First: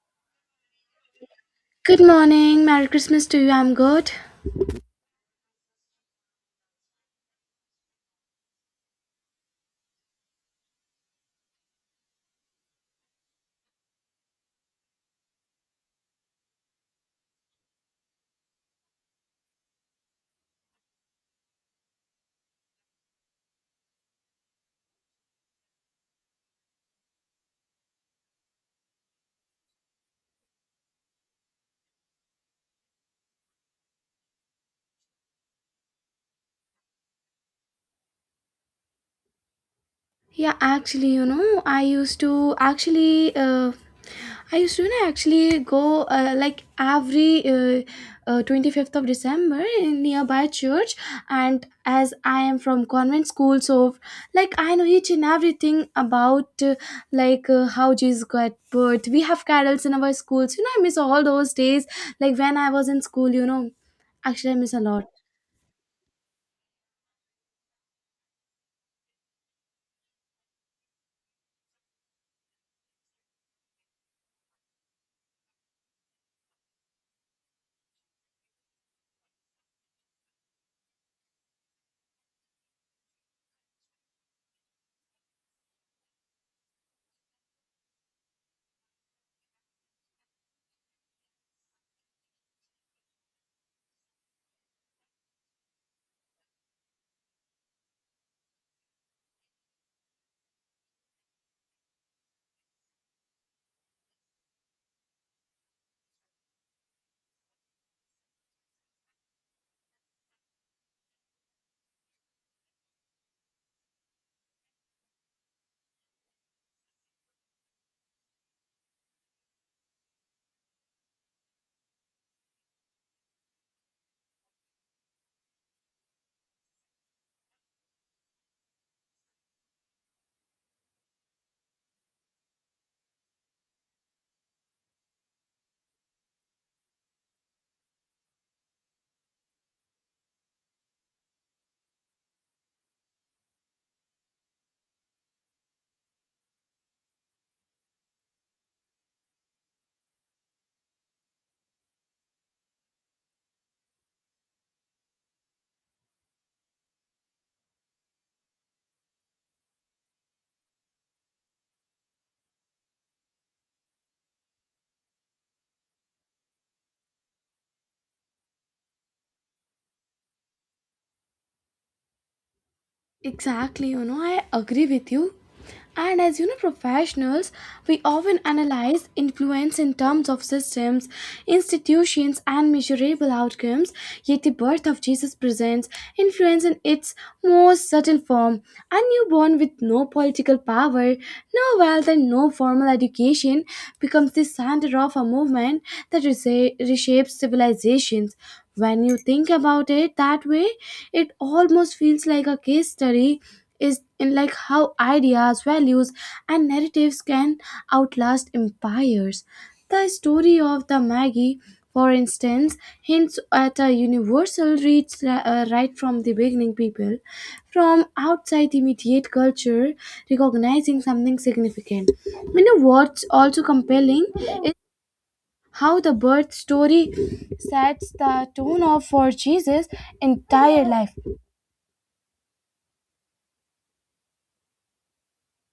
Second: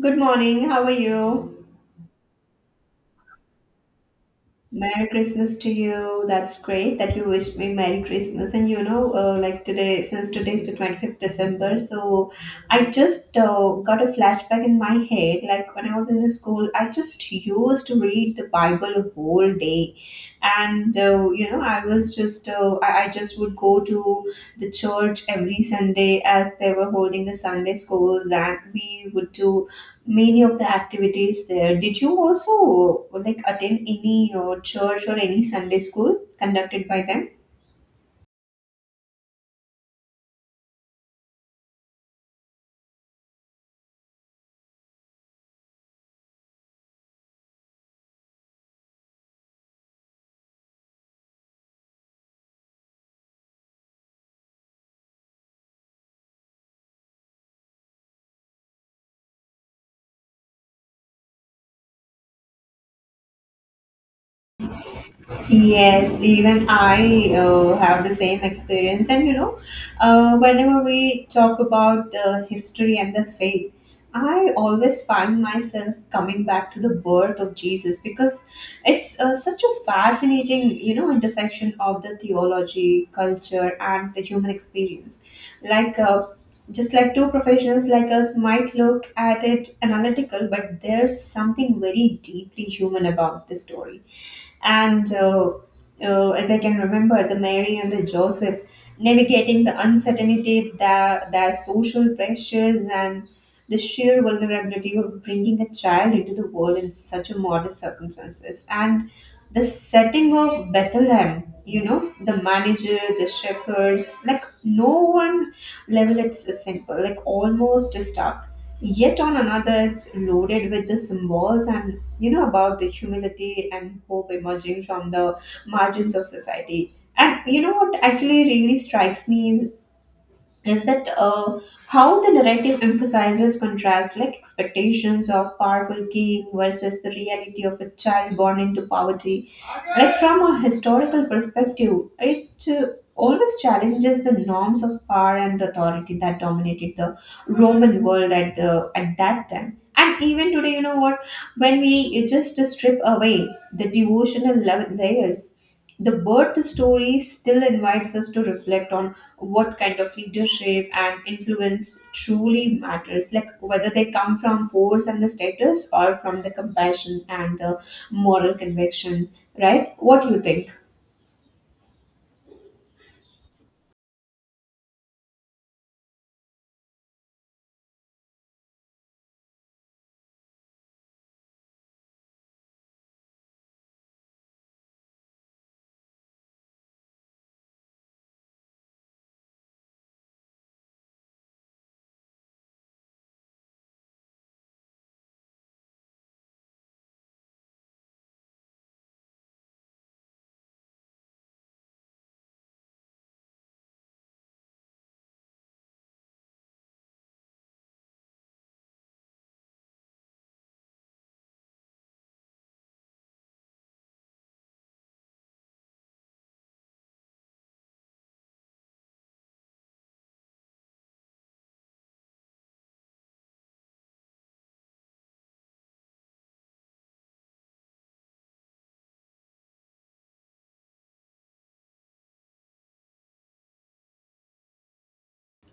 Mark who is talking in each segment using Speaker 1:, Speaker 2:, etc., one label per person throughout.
Speaker 1: Good morning. How are you?
Speaker 2: Good morning. Merry Christmas to you. I'm good.
Speaker 1: Merry Christmas to you. That's great that you wished me Merry Christmas. Like today, since today is the 25th of December, so I just got a flashback in my head. Like when I was in the school, I just used to read the Bible a whole day. And I just would go to the church every Sunday as they were holding the Sunday schools, and we would do many of the activities there. Did you also like attend any church or any Sunday school conducted by them?
Speaker 2: Yeah, actually, I used to actually, I used to actually go like every 25th of December in nearby church. And as I am from convent school, so like I know each and everything about like how Jesus got birth. We have carols in our schools. You know, I miss all those days. Like when I was in school, actually, I miss a lot.
Speaker 1: Yes, even I have the same experience. And whenever we talk about the history and the faith, I always find myself coming back to the birth of Jesus because it's such a fascinating intersection of the theology, culture, and the human experience. Like, just like two professionals like us might look at it analytical, but there's something very deeply human about the story. And as I can remember, the Mary and the Joseph navigating the uncertainty, their social pressures, and the sheer vulnerability of bringing a child into the world in such a modest circumstances. And the setting of Bethlehem, the manager, the shepherds, like no one level, it's simple, like almost stark. Yet on another, it's loaded with the symbols, and about the humility and hope emerging from the margins of society. And you know what actually really strikes me is that how the narrative emphasizes contrast, like expectations of powerful king versus the reality of a child born into poverty. Like from a historical perspective, it always challenges the norms of power and authority that dominated the Roman world at the at that time. And even today, you know what? When we just strip away the devotional layers, the birth story still invites us to reflect on what kind of leadership and influence truly matters, like whether they come from force and the status or from the compassion and the moral conviction, right? What do you think?
Speaker 2: Exactly, you know, I agree with you. And as you know, professionals, we often analyze influence in terms of systems, institutions, and measurable outcomes. Yet the birth of Jesus presents influence in its most subtle form. A newborn with no political power, no wealth, and no formal education becomes the center of a movement that reshapes civilizations. When you think about it that way, it almost feels like a case study is in like how ideas, values, and narratives can outlast empires. The story of the Maggie, for instance, hints at a universal reach right from the beginning. People from outside immediate culture recognizing something significant. You know what's also compelling is how the birth story sets the tone of for Jesus' entire life.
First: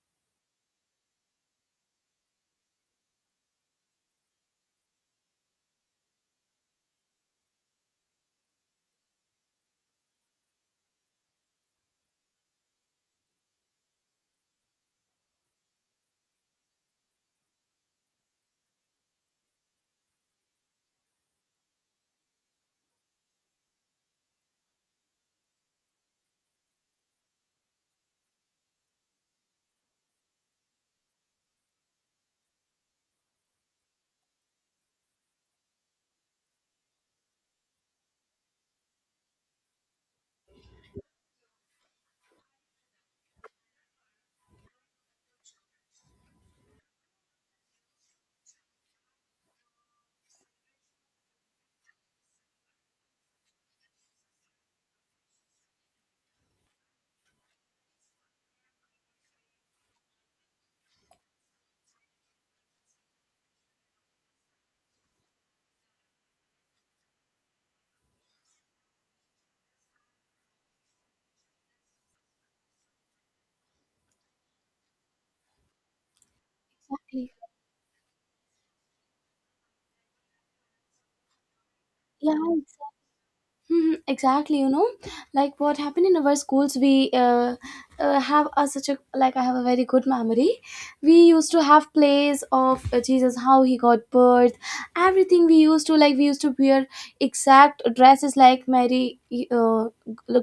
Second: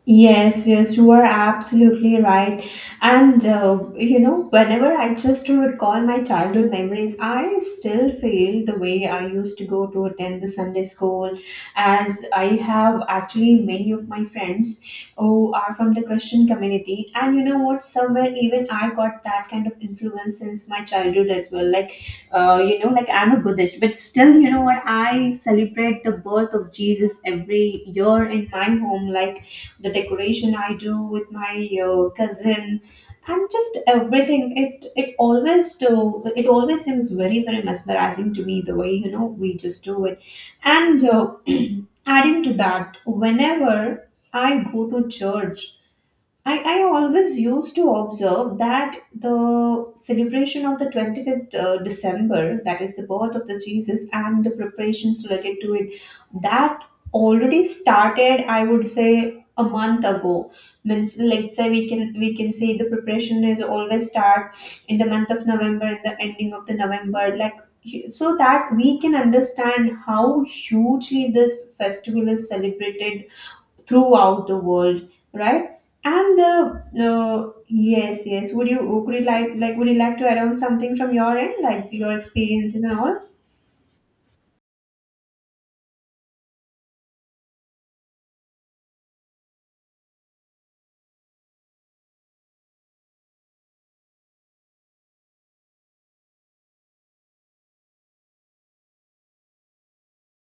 Speaker 1: Yes, yes, you are absolutely right. And whenever I just to recall my childhood memories, I still feel the way I used to go to attend the Sunday school, as I have actually many of my friends who are from the Christian community. And you know what? Somewhere even I got that kind of influence since my childhood as well. Like, like I'm a Buddhist, but still, you know what? I celebrate the birth of Jesus every year in my home, like the decoration I do with my cousin, and just everything. It always seems very very mesmerizing to me the way we just do it. And adding to that, whenever I go to church, I always used to observe that the celebration of the 25th December, that is the birth of the Jesus, and the preparations related to it, that already started, I would say, a month ago. Means let's say we can say the preparation is always start in the month of November, in the ending of the November, like, so that we can understand how hugely this festival is celebrated throughout the world, right? And the
Speaker 2: Exactly.
Speaker 1: Yes, yes. Would you like to add on something from your end, like your
Speaker 2: Yeah.
Speaker 1: experiences and all?
Speaker 2: Mhm, exactly, like what happened in our schools, we have such a, like I have a very good memory. We used to have plays of Jesus, how he got birth. Everything, we used to like we used to wear exact dresses like Mary, uh,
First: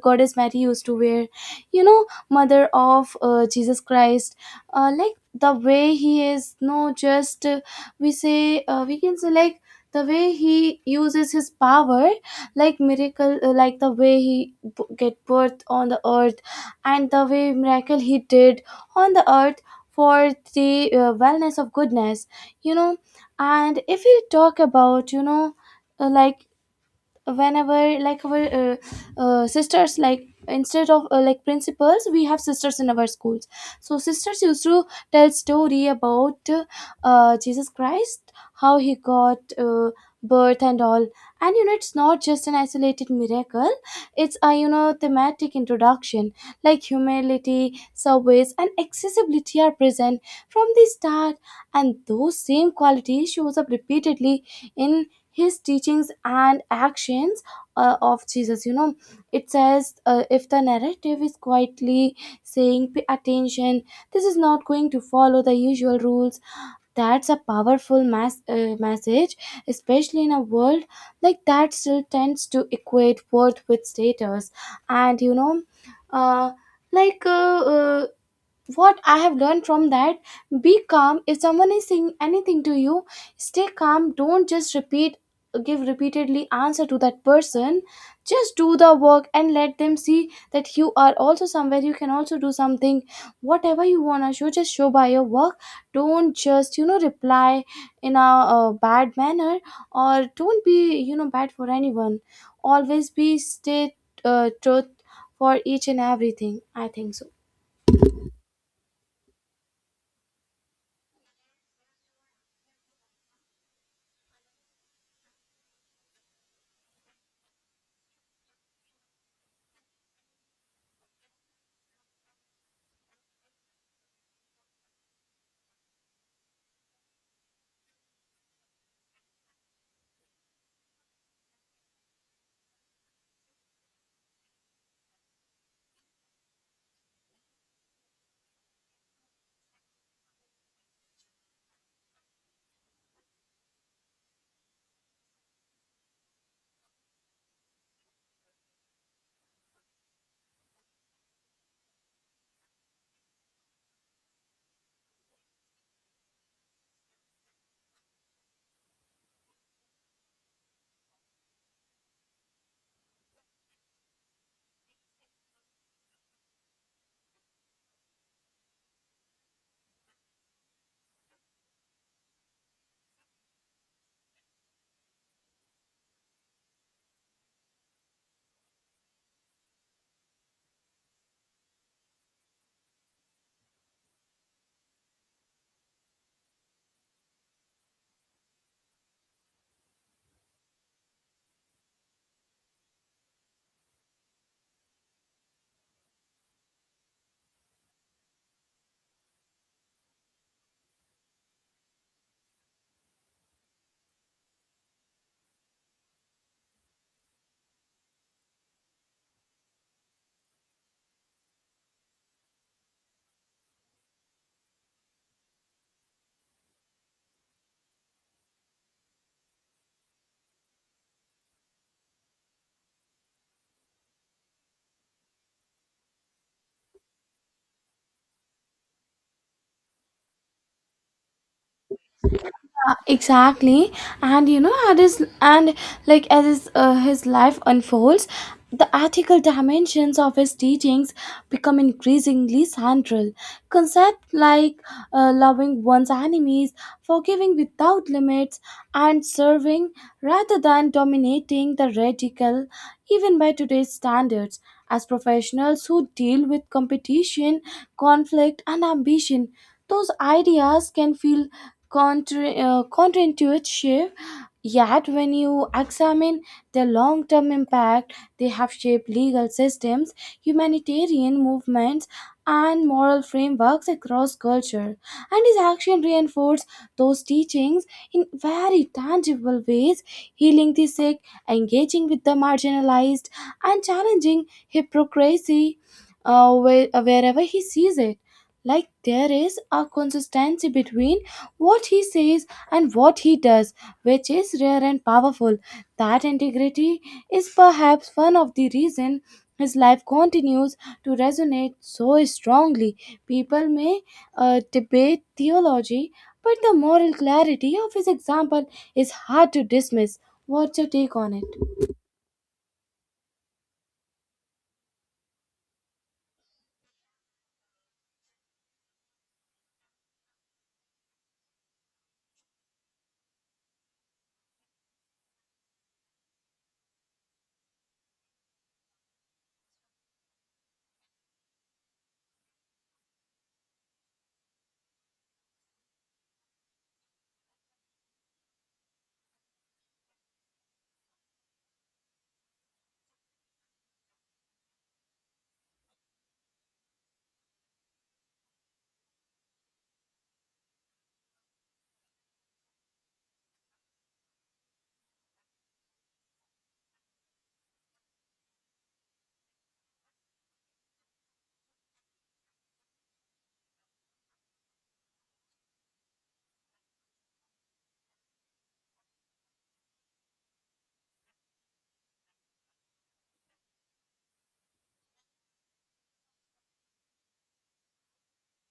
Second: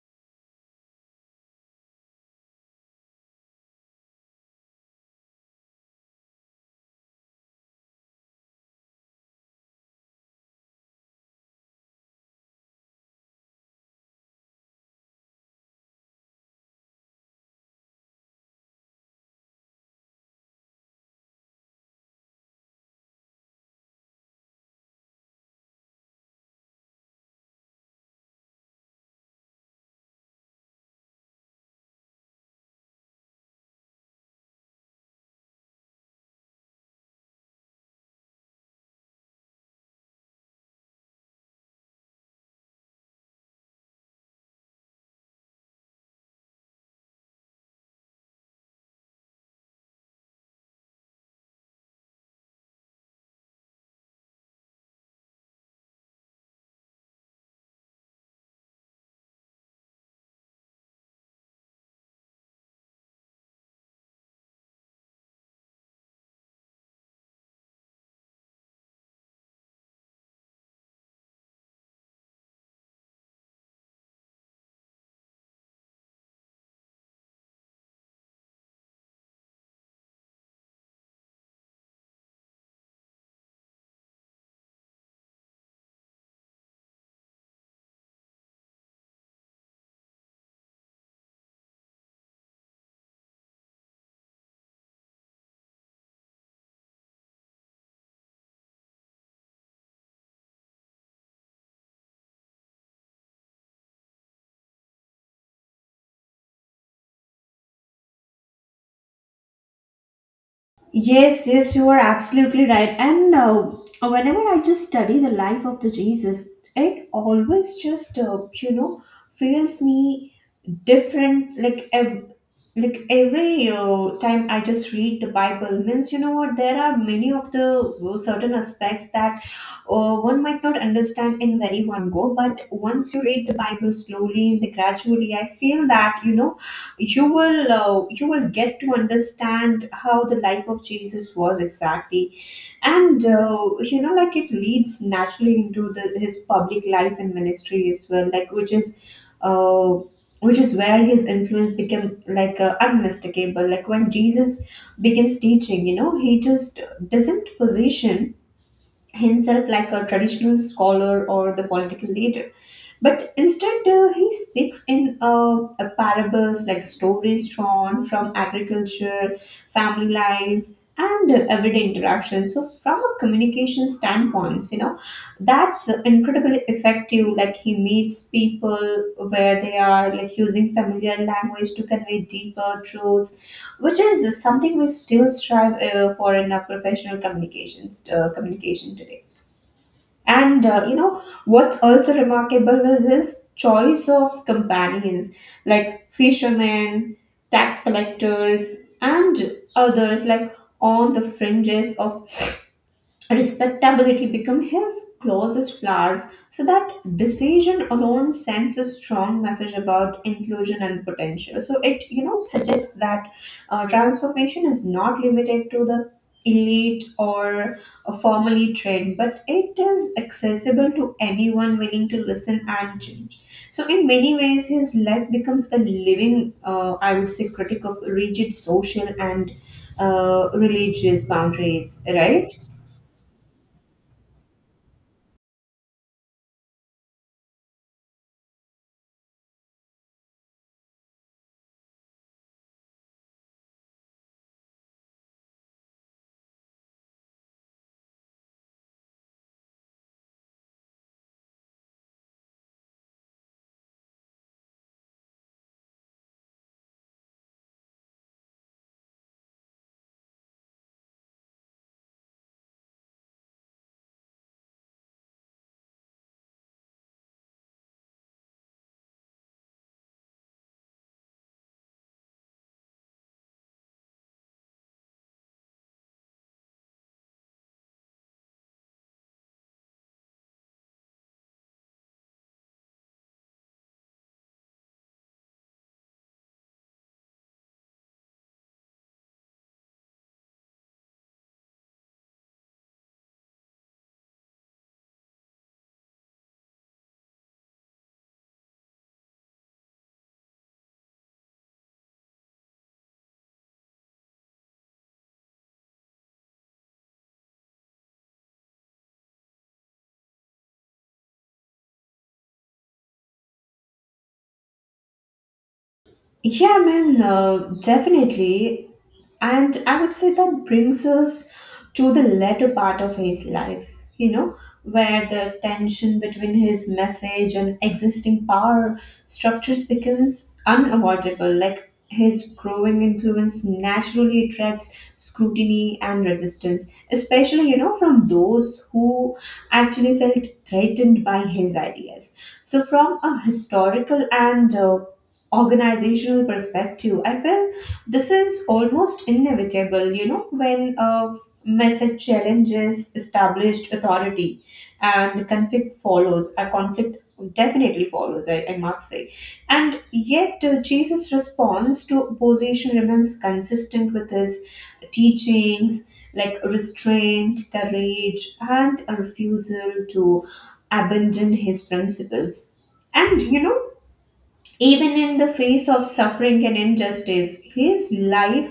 Speaker 2: goddess Mary used to wear, you know, mother of Jesus Christ, like the way he is. No just we say, we can say like the way he uses his power, like miracle, like the way he get birth on the earth and the way miracle he did on the earth for the wellness of goodness, you know. And if we talk about, like whenever like our sisters, like instead of like principals, we have sisters in our schools. So sisters used to tell story about Jesus Christ, how he got birth and all. And you know, it's not just an isolated miracle, it's, a you know, thematic introduction. Like humility, service, and accessibility are present from the start, and those same qualities shows up repeatedly in his teachings and actions of Jesus, you know. It says, if the narrative is quietly saying pay attention, this is not going to follow the usual rules. That's a powerful message, especially in a world like that still tends to equate worth with status. And you know, uh, like uh, uh, what I have learned from that, be calm. If someone is saying anything to you, stay calm. Don't just repeat, give repeatedly answer to that person. Just do the work and let them see that you are also somewhere. You can also do something, whatever you want to show. Just show by your work. Don't just, you know, reply in a, bad manner, or don't be, you know, bad for anyone. Always be stay truth for each and everything. I think so.
Speaker 1: Yes, yes, you are absolutely right. And whenever I just study the life of the Jesus, it always just feels me different. Like like every time I just read the Bible, means you know what, there are many of the certain aspects that one might not understand in very one go. But once you read the Bible slowly and gradually, I feel that you will get to understand how the life of Jesus was exactly. And like it leads naturally into his public life and ministry as well, like uh, which is where his influence became, like unmistakable. Like when Jesus begins teaching, he just doesn't position himself like a traditional scholar or the political leader. But instead, he speaks in a parables like stories drawn from agriculture, family life, and everyday interactions. So, from a communication standpoint, that's incredibly effective. Like, he meets people where they are, like, using familiar language to convey deeper truths, which is something we still strive for in our professional communication today. And you know what's also remarkable is his choice of companions, like fishermen, tax collectors, and others like on the fringes of respectability become his closest flowers, so that decision alone sends a strong message about inclusion and potential. So it suggests that transformation is not limited to the elite or formally trained, but it is accessible to anyone willing to listen and change. So in many ways, his life becomes a living, I would say, critic of rigid social and religious boundaries. Right.
Speaker 2: Exactly. And you know, as his, and like as his life unfolds, the ethical dimensions of his teachings become increasingly central. Concepts like loving one's enemies, forgiving without limits, and serving rather than dominating, the radical even by today's standards. As professionals who deal with competition, conflict, and ambition, those ideas can feel counterintuitive. Yet, when you examine the long term impact, they have shaped legal systems, humanitarian movements, and moral frameworks across culture. And his action reinforced those teachings in very tangible ways, healing the sick, engaging with the marginalized, and challenging hypocrisy wherever he sees it. Like there is a consistency between what he says and what he does, which is rare and powerful. That integrity is perhaps one of the reasons his life continues to resonate so strongly. People may debate theology, but the moral clarity of his example is hard to dismiss. What's your take on it?
Speaker 1: Yeah, man, definitely. And I would say that brings us to the latter part of his life, you know, where the tension between his message and existing power structures becomes unavoidable. Like his growing influence naturally attracts scrutiny and resistance, especially, from those who actually felt threatened by his ideas. So, from a historical and organizational perspective, I feel this is almost inevitable, when a message challenges established authority and conflict follows, a conflict definitely follows, I must say. And yet Jesus response to opposition remains consistent with his teachings, like restraint, courage, and a refusal to abandon his principles. And even in the face of suffering and injustice, his life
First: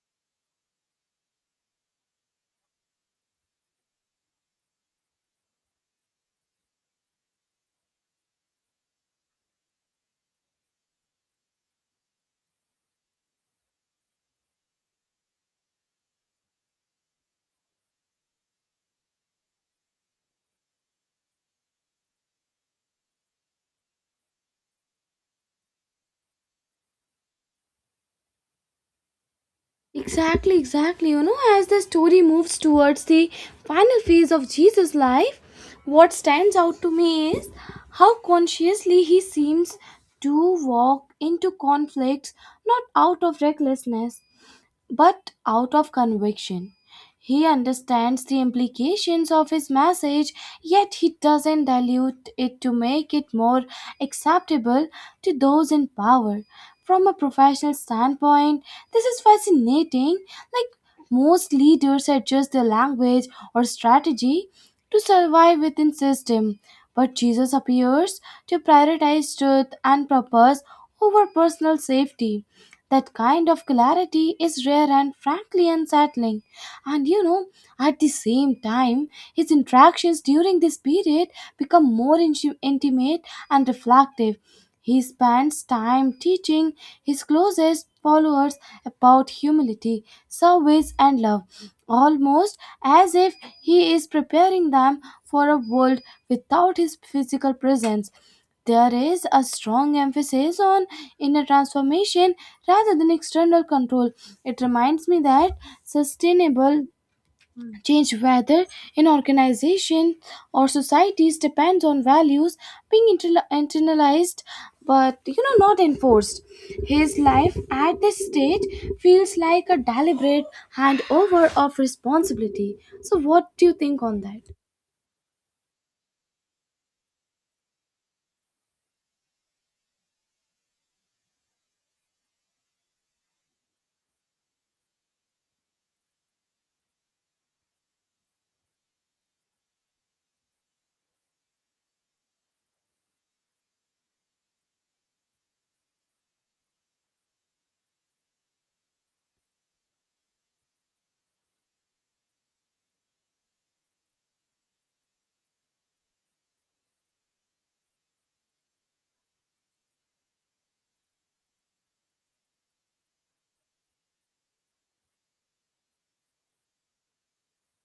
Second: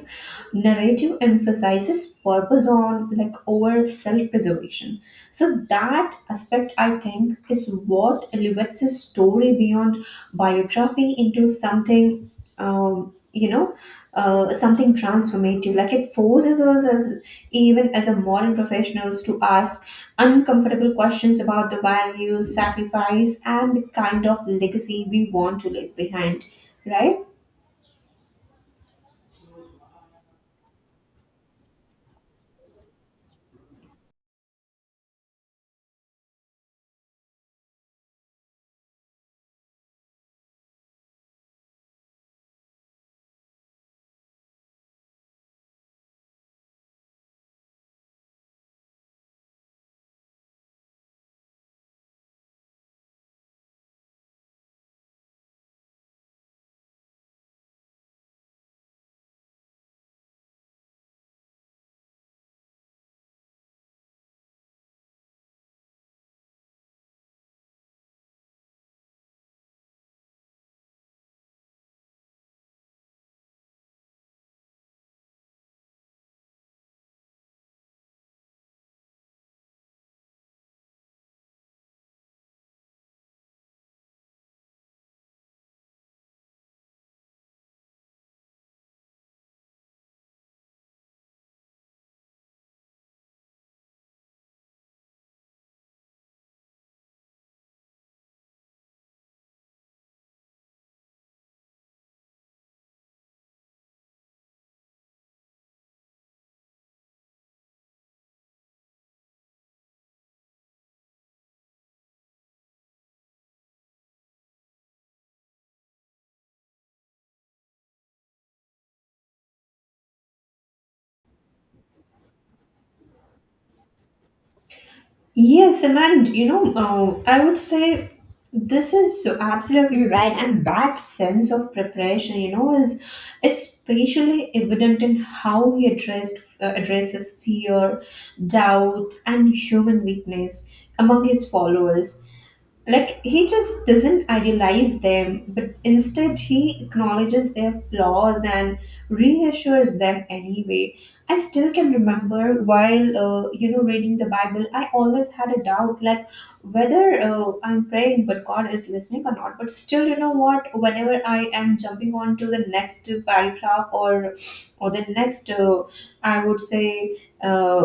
Speaker 1: narrative emphasizes purpose on, like, over self-preservation. So that aspect, I think, is what elevates his story beyond biography into something um, you know something transformative, like it forces us as even as a modern professionals to ask uncomfortable questions about the values sacrifice and the kind of legacy we want to leave behind, right?
Speaker 2: Exactly, exactly. You know, as the story moves towards the final phase of Jesus' life, what stands out to me is how consciously he seems to walk into conflicts, not out of recklessness but out of conviction. He understands the implications of his message, yet he doesn't dilute it to make it more acceptable to those in power. From a professional standpoint, this is fascinating. Like most leaders adjust their language or strategy to survive within system, but Jesus appears to prioritize truth and purpose over personal safety. That kind of clarity is rare and frankly unsettling. And you know, at the same time, his interactions during this period become more intimate and reflective. He spends time teaching his closest followers about humility, service, and love, almost as if he is preparing them for a world without his physical presence. There is a strong emphasis on inner transformation rather than external control. It reminds me that sustainable change, whether in organization or societies, depends on values being internalized, but you know, not enforced. His life at this stage feels like a deliberate handover of responsibility. So, what do you think on that?
Speaker 1: Yes, and I would say this is absolutely right, and that sense of preparation, is especially evident in how he addressed addresses fear, doubt, and human weakness among his followers. Like he just doesn't idealize them, but instead he acknowledges their flaws and reassures them anyway. I still can remember while reading the Bible I always had a doubt like whether I'm praying but God is listening or not. But still, you know what, whenever I am jumping on to the next paragraph or the next I would say uh,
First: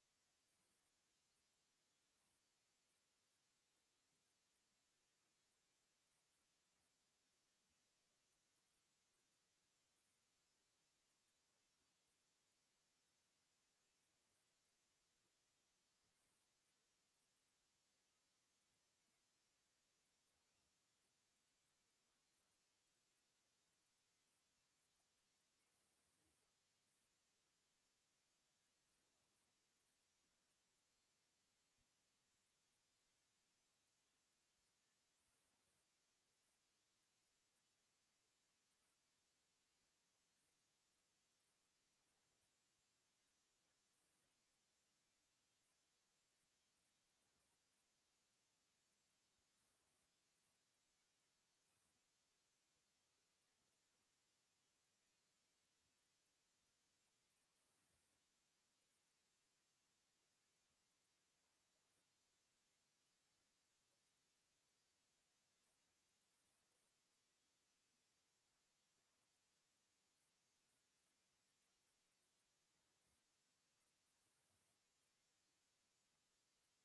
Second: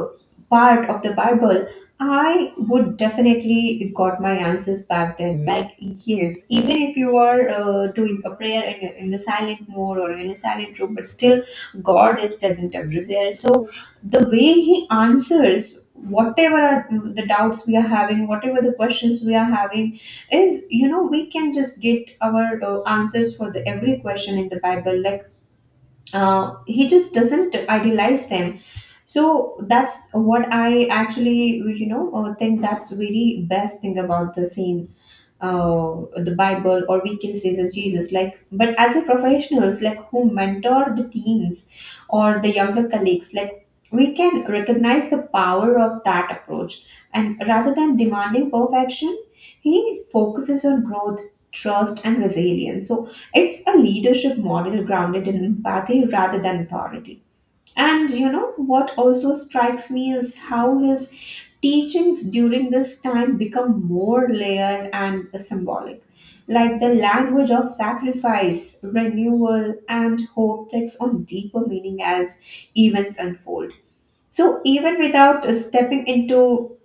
Speaker 1: part of the Bible, I would definitely got my answers back then. Like, yes, even if you are doing a prayer in the silent mode or in a silent room, but still God is present everywhere. So the way He answers whatever are the doubts we are having, whatever the questions we are having, is, we can just get our answers for the every question in the Bible. Like, He just doesn't idealize them. So that's what I actually think that's very best thing about the same, the Bible, or we can say as Jesus. Like, but as a professionals, like who mentor the teens or the younger colleagues, like we can recognize the power of that approach. And rather than demanding perfection, he focuses on growth, trust, and resilience. So it's a leadership model grounded in empathy rather than authority. And you know what also strikes me is how his teachings during this time become more layered and symbolic. Like the language of sacrifice, renewal, and hope takes on deeper meaning as events unfold. So, even without stepping into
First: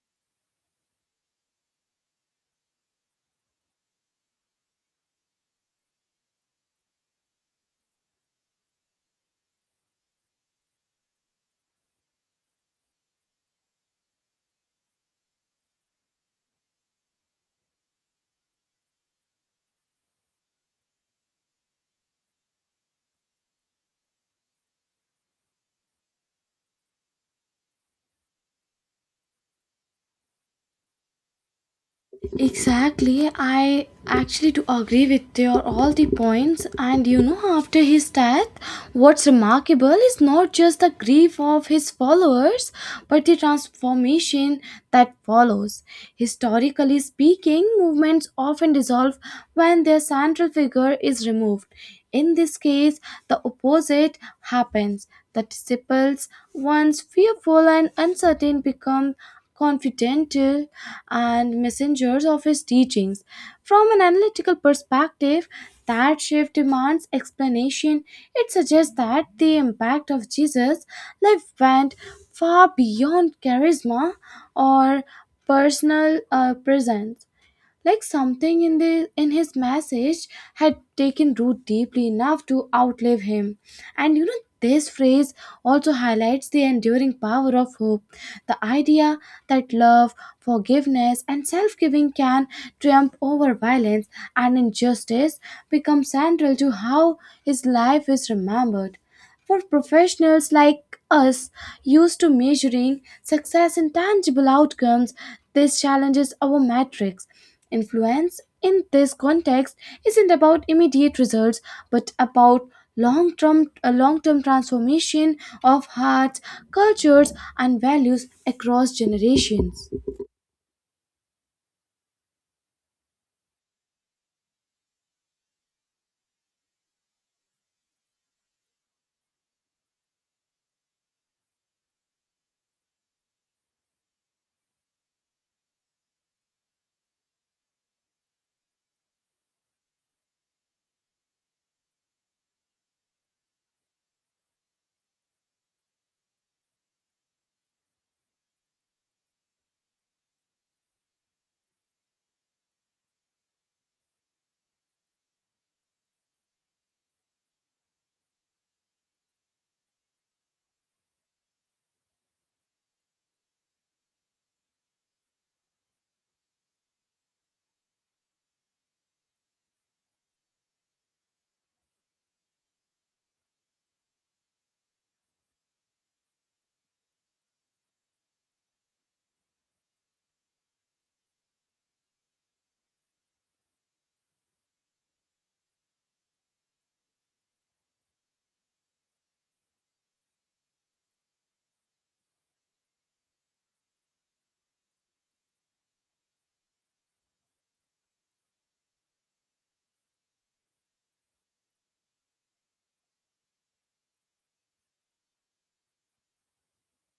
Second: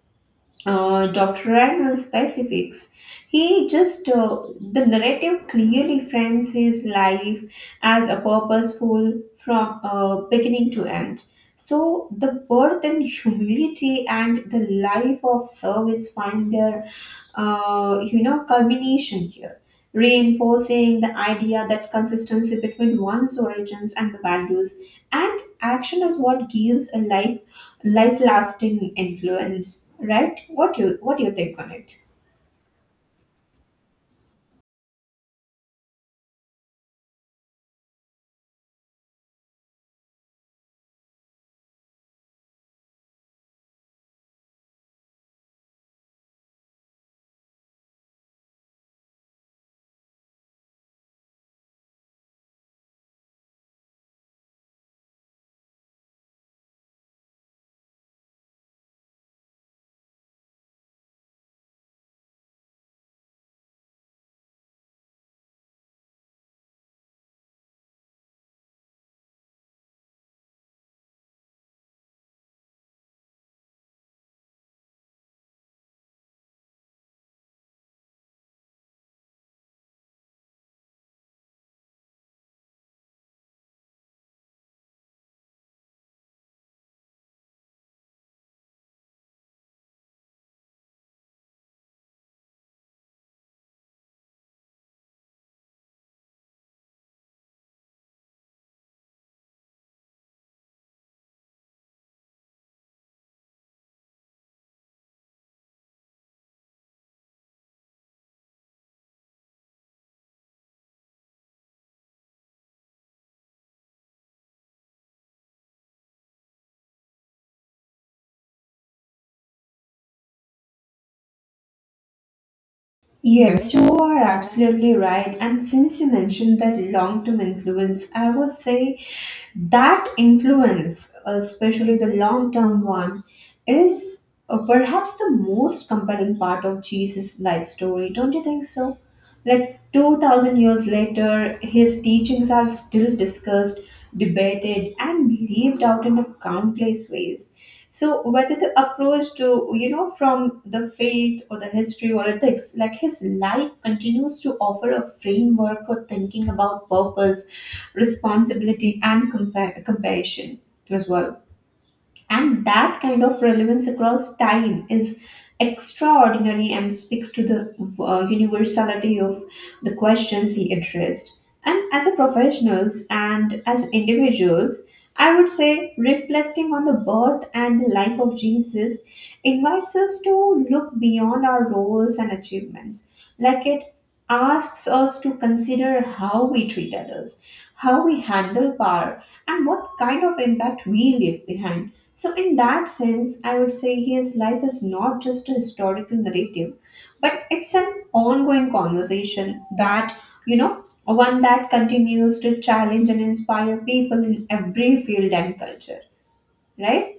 Speaker 1: Dr. specifics. He just, uh, the narrative clearly frames his life as a purposeful from beginning to end. So the birth and humility and the life of service find their culmination here, reinforcing the idea that consistency between one's origins and the values and action is what gives a life lasting influence, right? What do you think on it?
Speaker 2: Exactly. I actually do agree with your all the points. And you know, after his death, what's remarkable is not just the grief of his followers, but the transformation that follows. Historically speaking, movements often dissolve when their central figure is removed. In this case, the opposite happens. The disciples, once fearful and uncertain, become confidential, and messengers of his teachings. From an analytical perspective, that shift demands explanation. It suggests that the impact of Jesus' life went far beyond charisma or personal presence, like something in the in his message had taken root deeply enough to outlive him. And you know, this phrase also highlights the enduring power of hope. The idea that love, forgiveness, and self-giving can triumph over violence and injustice becomes central to how his life is remembered. For professionals like us, used to measuring success in tangible outcomes, this challenges our metrics. Influence in this context isn't about immediate results, but about a long-term transformation of hearts, cultures, and values across generations.
Speaker 1: Yes, yes, you are absolutely right. Right. And since you mentioned that long term influence, I would say that influence, especially the long term one, is perhaps the most compelling part of Jesus' life story. Don't you think so? Like 2000 years later, his teachings are still discussed, debated, and lived out in a countless ways. So whether the approach to from the faith or the history or ethics, like his life continues to offer a framework for thinking about purpose, responsibility, and compassion as well, and that kind of relevance across time is extraordinary and speaks to the universality of the questions he addressed. And as a professionals and as individuals, I would say reflecting on the birth and the life of Jesus invites us to look beyond our roles and achievements. Like it asks us to consider how we treat others, how we handle power, and what kind of impact we leave behind. So, in that sense, I would say his life is not just a historical narrative, but it's an ongoing conversation that, one that continues to challenge and inspire people in every field and culture, right?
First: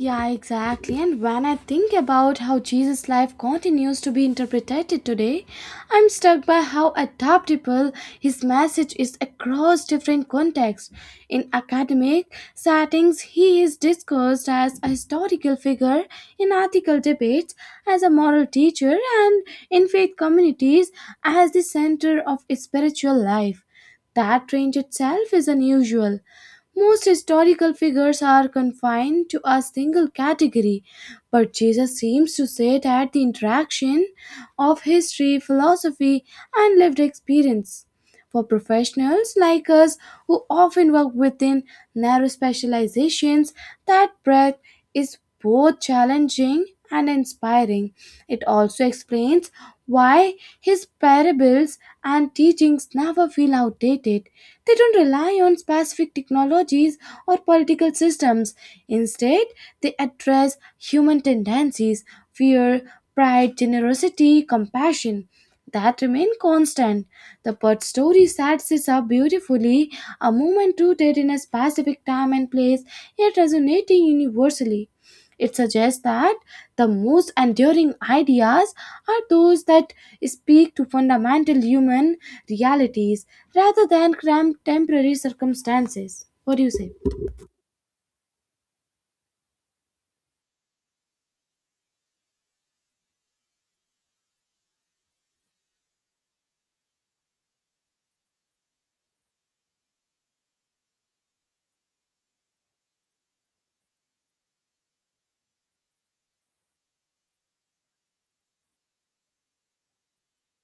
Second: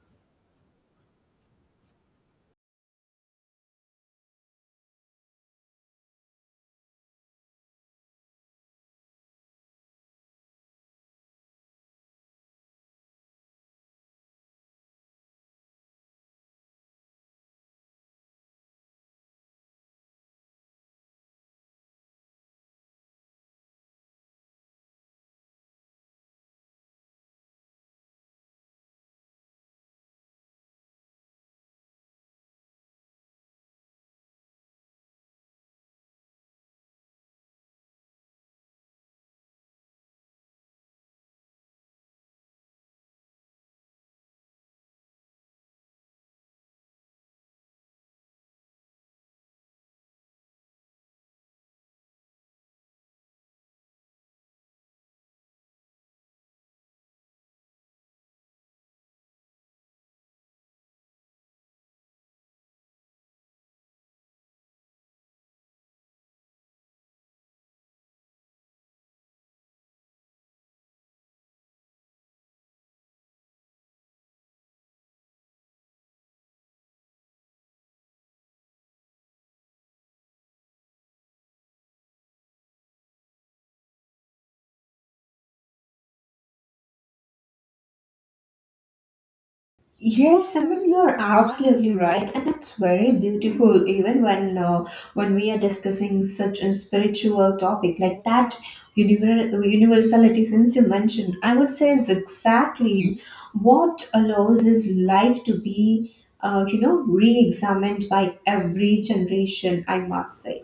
Speaker 2: Yeah, exactly. And when I think about how Jesus' life continues to be interpreted today, I'm struck by how adaptable his message is across different contexts. In academic settings, he is discussed as a historical figure, in ethical debates, as a moral teacher, and in faith communities, as the center of spiritual life. That range itself is unusual. Most historical figures are confined to a single category, but Jesus seems to sit at the interaction of history, philosophy, and lived experience. For professionals like us who often work within narrow specializations, that breadth is both challenging and inspiring. It also explains why his parables and teachings never feel outdated. They don't rely on specific technologies or political systems. Instead, they address human tendencies, fear, pride, generosity, compassion, that remain constant. The Pud story sets this up beautifully, a moment rooted in a specific time and place, yet resonating universally. It suggests that the most enduring ideas are those that speak to fundamental human realities rather than cramped temporary circumstances. What do you say?
Speaker 1: Yes, I mean you're absolutely right, and it's very beautiful. Even when when we are discussing such a spiritual topic like that, universality, since you mentioned, I would say is exactly what allows his life to be, re-examined by every generation. I must say.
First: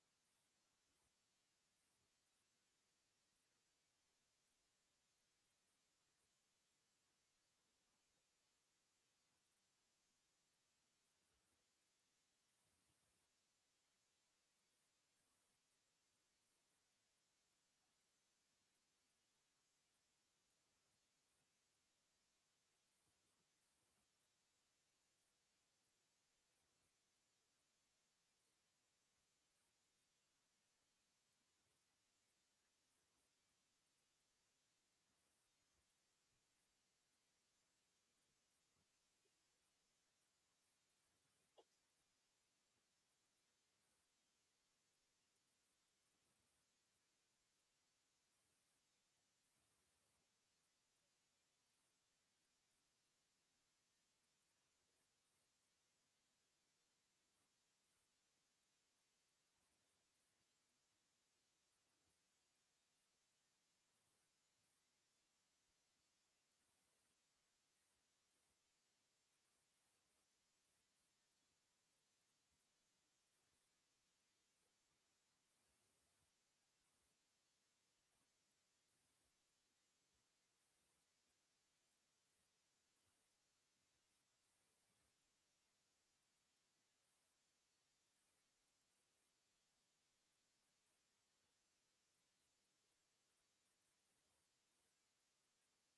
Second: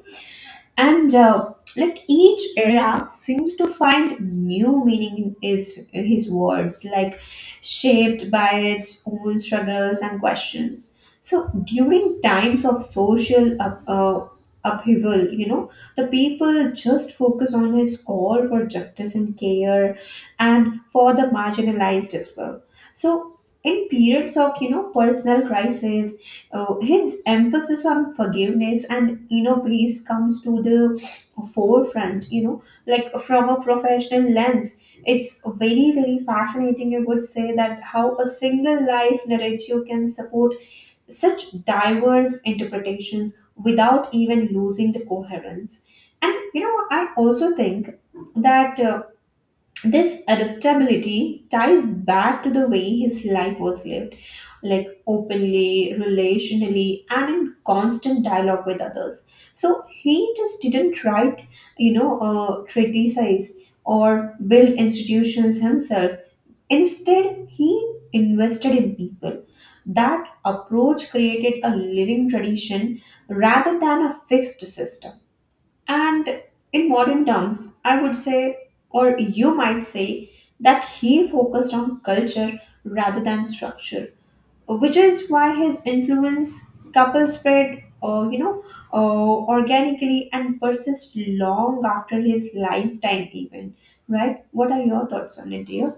Speaker 1: And like each era seems to find new meaning in his words, like shaped by its own struggles and questions. So during times of social upheaval, you know, the people just focus on his call for justice and care and for the marginalized as well. So in periods of, you know, personal crisis, his emphasis on forgiveness and inner peace comes to the forefront, you know. Like from a professional lens, it's very, very fascinating, I would say, that how a single life narrative can support such diverse interpretations without even losing the coherence. And you know, I also think that this adaptability ties back to the way his life was lived, like openly, relationally, and in constant dialogue with others. So he just didn't write, treatise or build institutions himself. Instead, he invested in people. That approach created a living tradition rather than a fixed system. And in modern terms, I would say, or you might say, that he focused on culture rather than structure, which is why his influence couple spread, organically, and persists long after his lifetime, even. Right? What are your thoughts on it, dear?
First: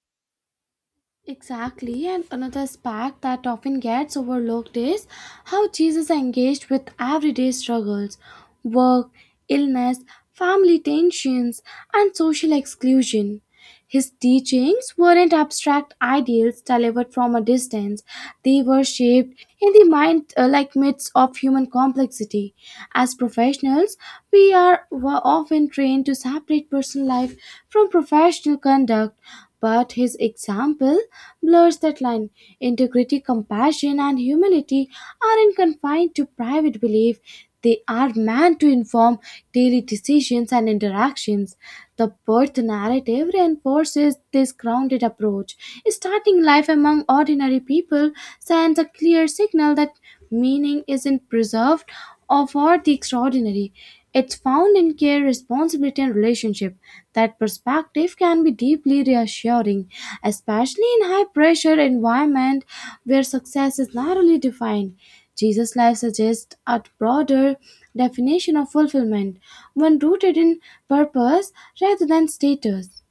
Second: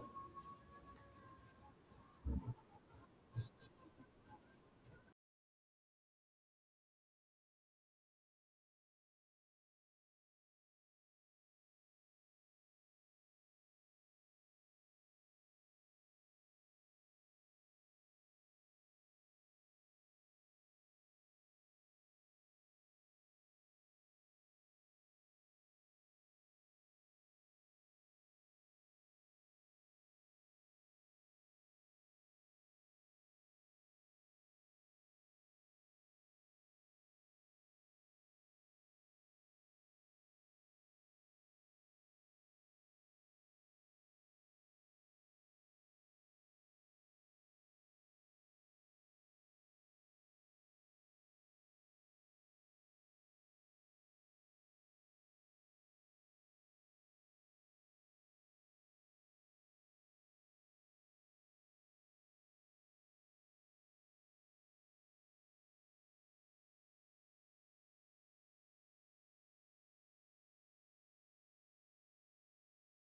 Speaker 2: Exactly, and another aspect that often gets overlooked is how Jesus engaged with everyday struggles, work, illness, family tensions, and social exclusion. His teachings weren't abstract ideals delivered from a distance. They were shaped in the mind like myths of human complexity. As professionals, we are were often trained to separate personal life from professional conduct, but his example blurs that line. Integrity, compassion, and humility aren't confined to private belief, they are meant to inform daily decisions and interactions. The birth narrative reinforces this grounded approach. Starting life among ordinary people sends a clear signal that meaning isn't preserved or for the extraordinary. It's found in care, responsibility, and relationship. That perspective can be deeply reassuring, especially in high pressure environment where success is narrowly defined. Jesus' life suggests a broader definition of fulfillment, one rooted in purpose rather than status.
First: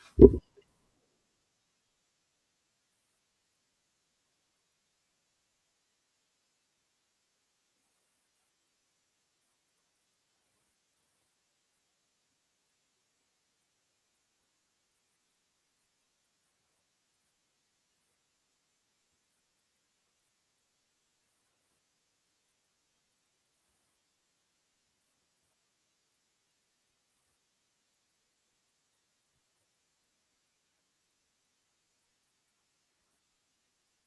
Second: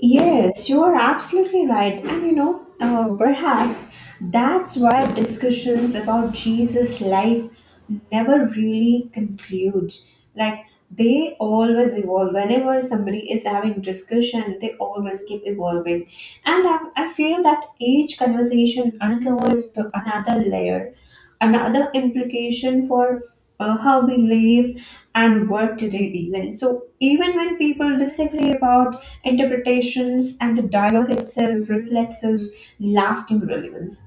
Speaker 1: Yes, you are absolutely right. And you know, perhaps that's why discussions about Jesus' life never really conclude. Like, they always evolve. Whenever somebody is having discussion, they always keep evolving. And I feel that each conversation uncovers the, another layer, another implication for how we live and work today even. So even when people disagree about interpretations, and the dialogue itself reflects its lasting relevance.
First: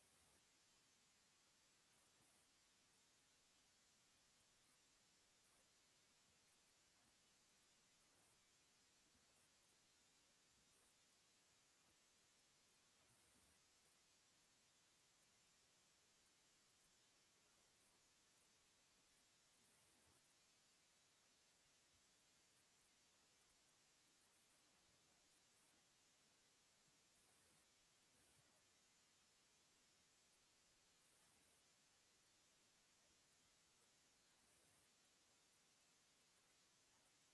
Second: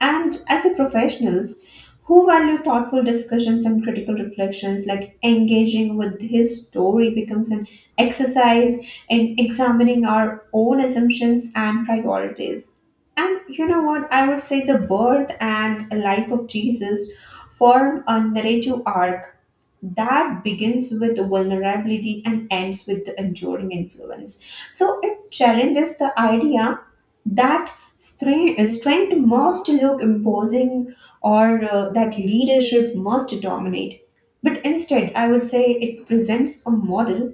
Speaker 1: And as a professionals who value thoughtful discussions and critical reflections, like engaging with his story becomes an exercise in examining our own assumptions and priorities. And you know what? I would say the birth and life of Jesus form a narrative arc that begins with vulnerability and ends with the enduring influence. So it challenges the idea that strength must look imposing or that leadership must dominate. But instead, I would say it presents a model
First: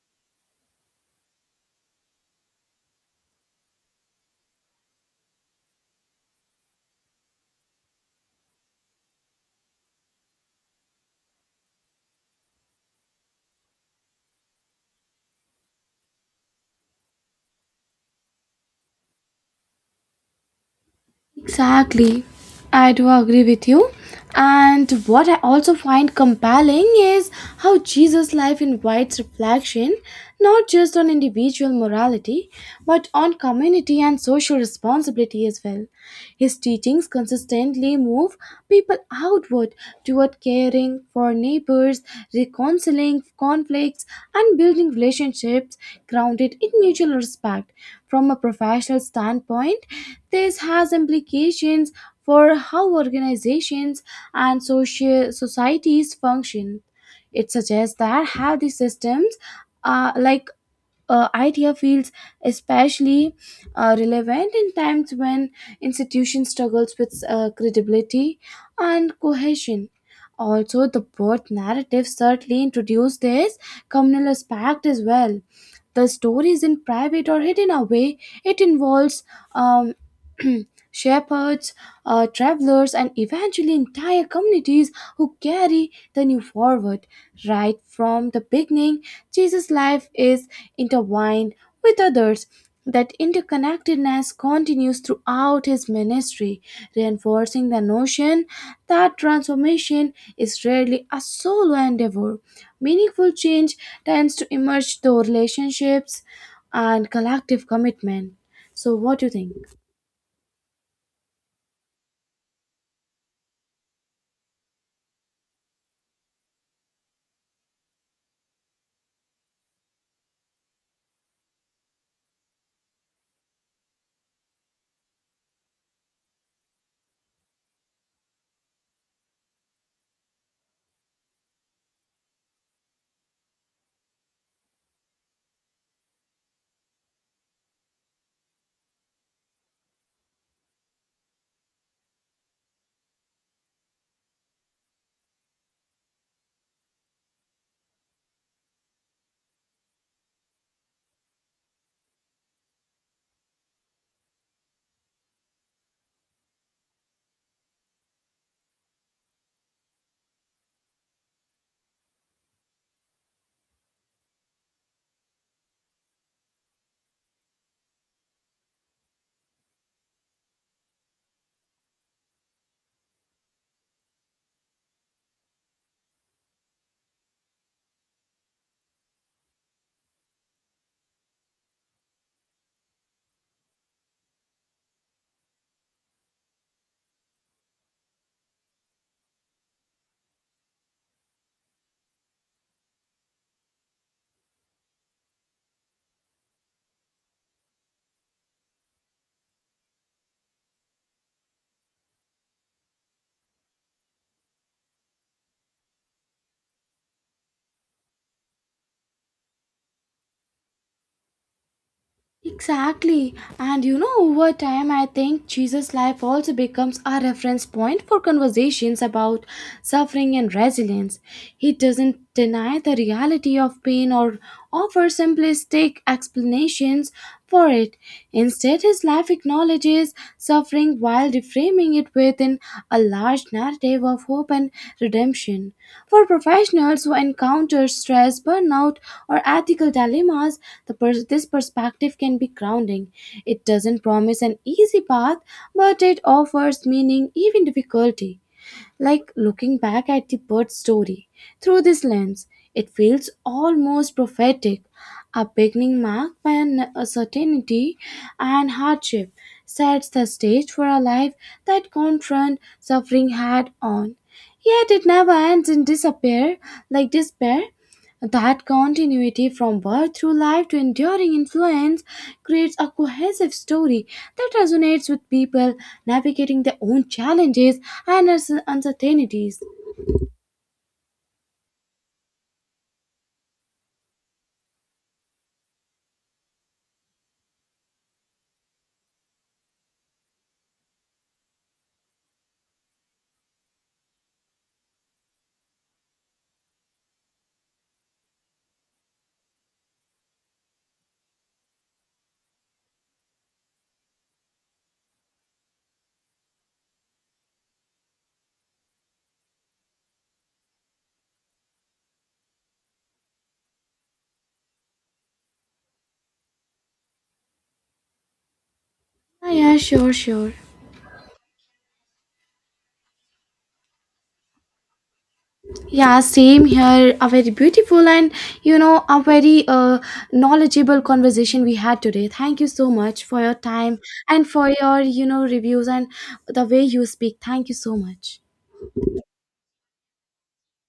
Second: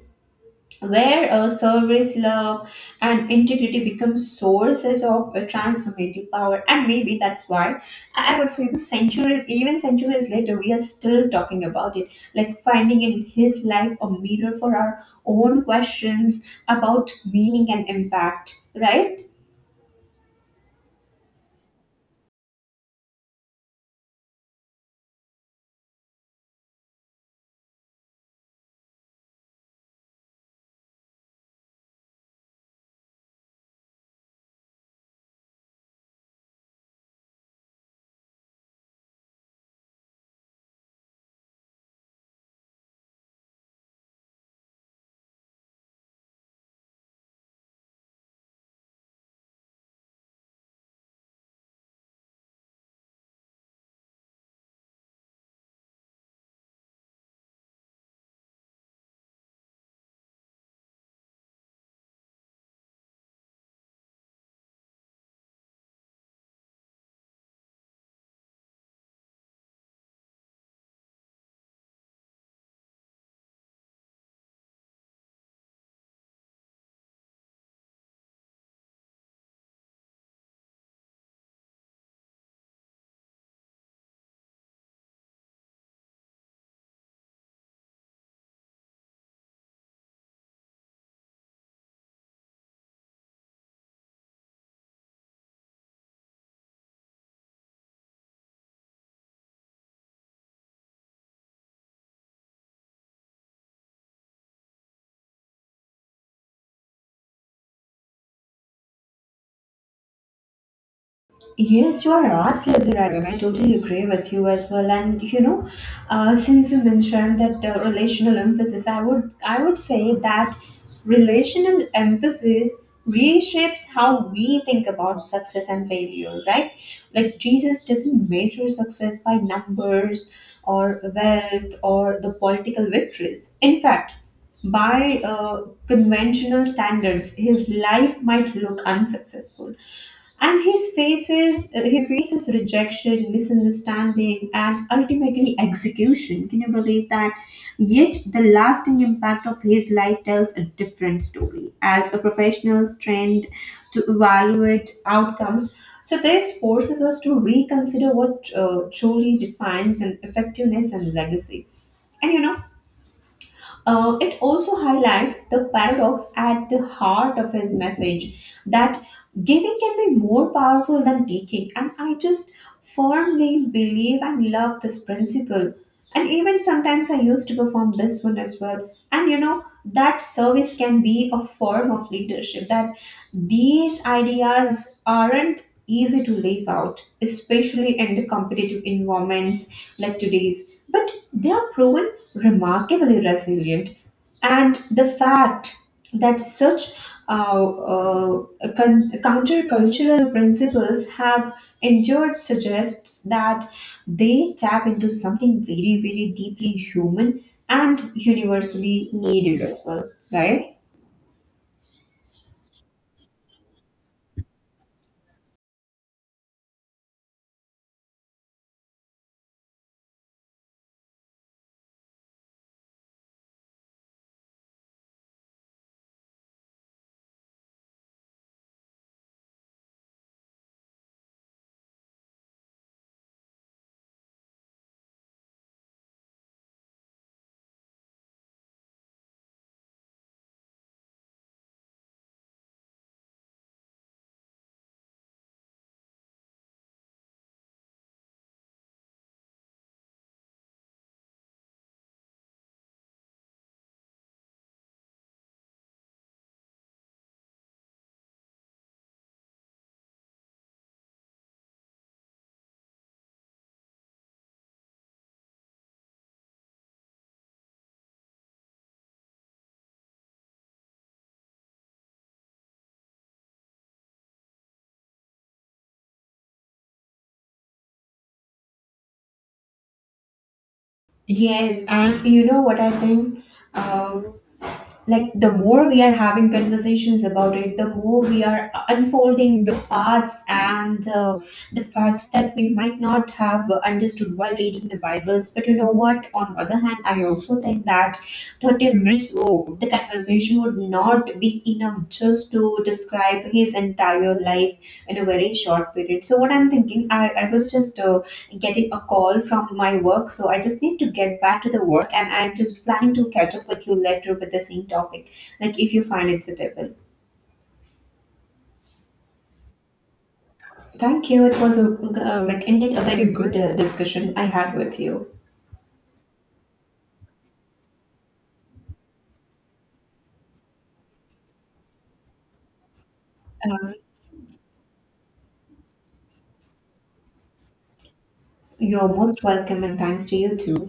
Speaker 1: where service, love, and integrity become sources of transformative power. And maybe that's why I would say the centuries, even centuries later, we are still talking about it, like finding in his life a mirror for our own questions about meaning and impact, right?
Speaker 2: Exactly. I do agree with you. And what I also find compelling is how Jesus' life invites reflection not just on individual morality, but on community and social responsibility as well. His teachings consistently move people outward toward caring for neighbors, reconciling conflicts, and building relationships grounded in mutual respect. From a professional standpoint, this has implications for how organizations and social societies function. It suggests that healthy systems, uh, like idea feels especially relevant in times when institution struggles with credibility and cohesion. Also, the birth narrative certainly introduced this communal aspect as well. The story is in private or hidden away. It involves um, shepherds, travelers, and eventually entire communities who carry the new forward. Right from the beginning, Jesus' life is intertwined with others. That interconnectedness continues throughout his ministry, reinforcing the notion that transformation is rarely a solo endeavor. Meaningful change tends to emerge through relationships and collective commitment. So, what do you think?
Speaker 1: Yes, you are absolutely right, and I totally agree with you as well. And you know, since you mentioned that relational emphasis, I would say that relational emphasis reshapes how we think about success and failure, right? Like Jesus doesn't measure success by numbers or wealth or the political victories. In fact. By conventional standards, his life might look unsuccessful, and his faces he faces rejection, misunderstanding, and ultimately execution. Can you believe that? Yet the lasting impact of his life tells a different story. As a professional trained to evaluate outcomes, so this forces us to reconsider what truly defines an effectiveness and legacy. And you know, it also highlights the paradox at the heart of his message, that giving can be more powerful than taking. And I just firmly believe and love this principle. And even sometimes I used to perform this one as well. And you know, that service can be a form of leadership, that these ideas aren't easy to live out, especially in the competitive environments like today's. But they are proven remarkably resilient, and the fact that such uh, uh, countercultural principles have endured suggests that they tap into something very, very deeply human and universally needed as well, right?
Speaker 2: Exactly. And you know, over time, I think Jesus' life also becomes a reference point for conversations about suffering and resilience. He doesn't deny the reality of pain or offer simplistic explanations for it. Instead, his life acknowledges suffering while reframing it within a large narrative of hope and redemption. For professionals who encounter stress, burnout, or ethical dilemmas, this perspective can be grounding. It doesn't promise an easy path, but it offers meaning even difficulty. Like looking back at the bird's story through this lens, it feels almost prophetic, a beginning marked by an uncertainty and hardship sets the stage for a life that confront suffering head on. Yet it never ends in disappear, like despair. That continuity from birth through life to enduring influence creates a cohesive story that resonates with people navigating their own challenges and uncertainties.
Speaker 1: Yes. And you know what I think? Uh, like the more we are having conversations about it, the more we are unfolding the paths and the facts that we might not have understood while reading the bibles. But you know what, on the other hand, I also think that 30 minutes old, the conversation would not be enough just to describe his entire life in a very short period. So, what I'm thinking, I was just getting a call from my work, so I just need to get back to the work, and I'm just planning to catch up with you later with the same topic, like if you find it suitable.
Speaker 2: Ah, yeah, sure, sure.
Speaker 1: Thank you. It was a, like indeed a very good discussion I had with you.
Speaker 2: Yeah, same here. A very beautiful and, you know, a very knowledgeable conversation we had today. Thank you so much for your
Speaker 1: Uh,
Speaker 2: time, and for your, you know, reviews and the way you speak. Thank you so much.
Speaker 1: you're most welcome, and thanks to you too.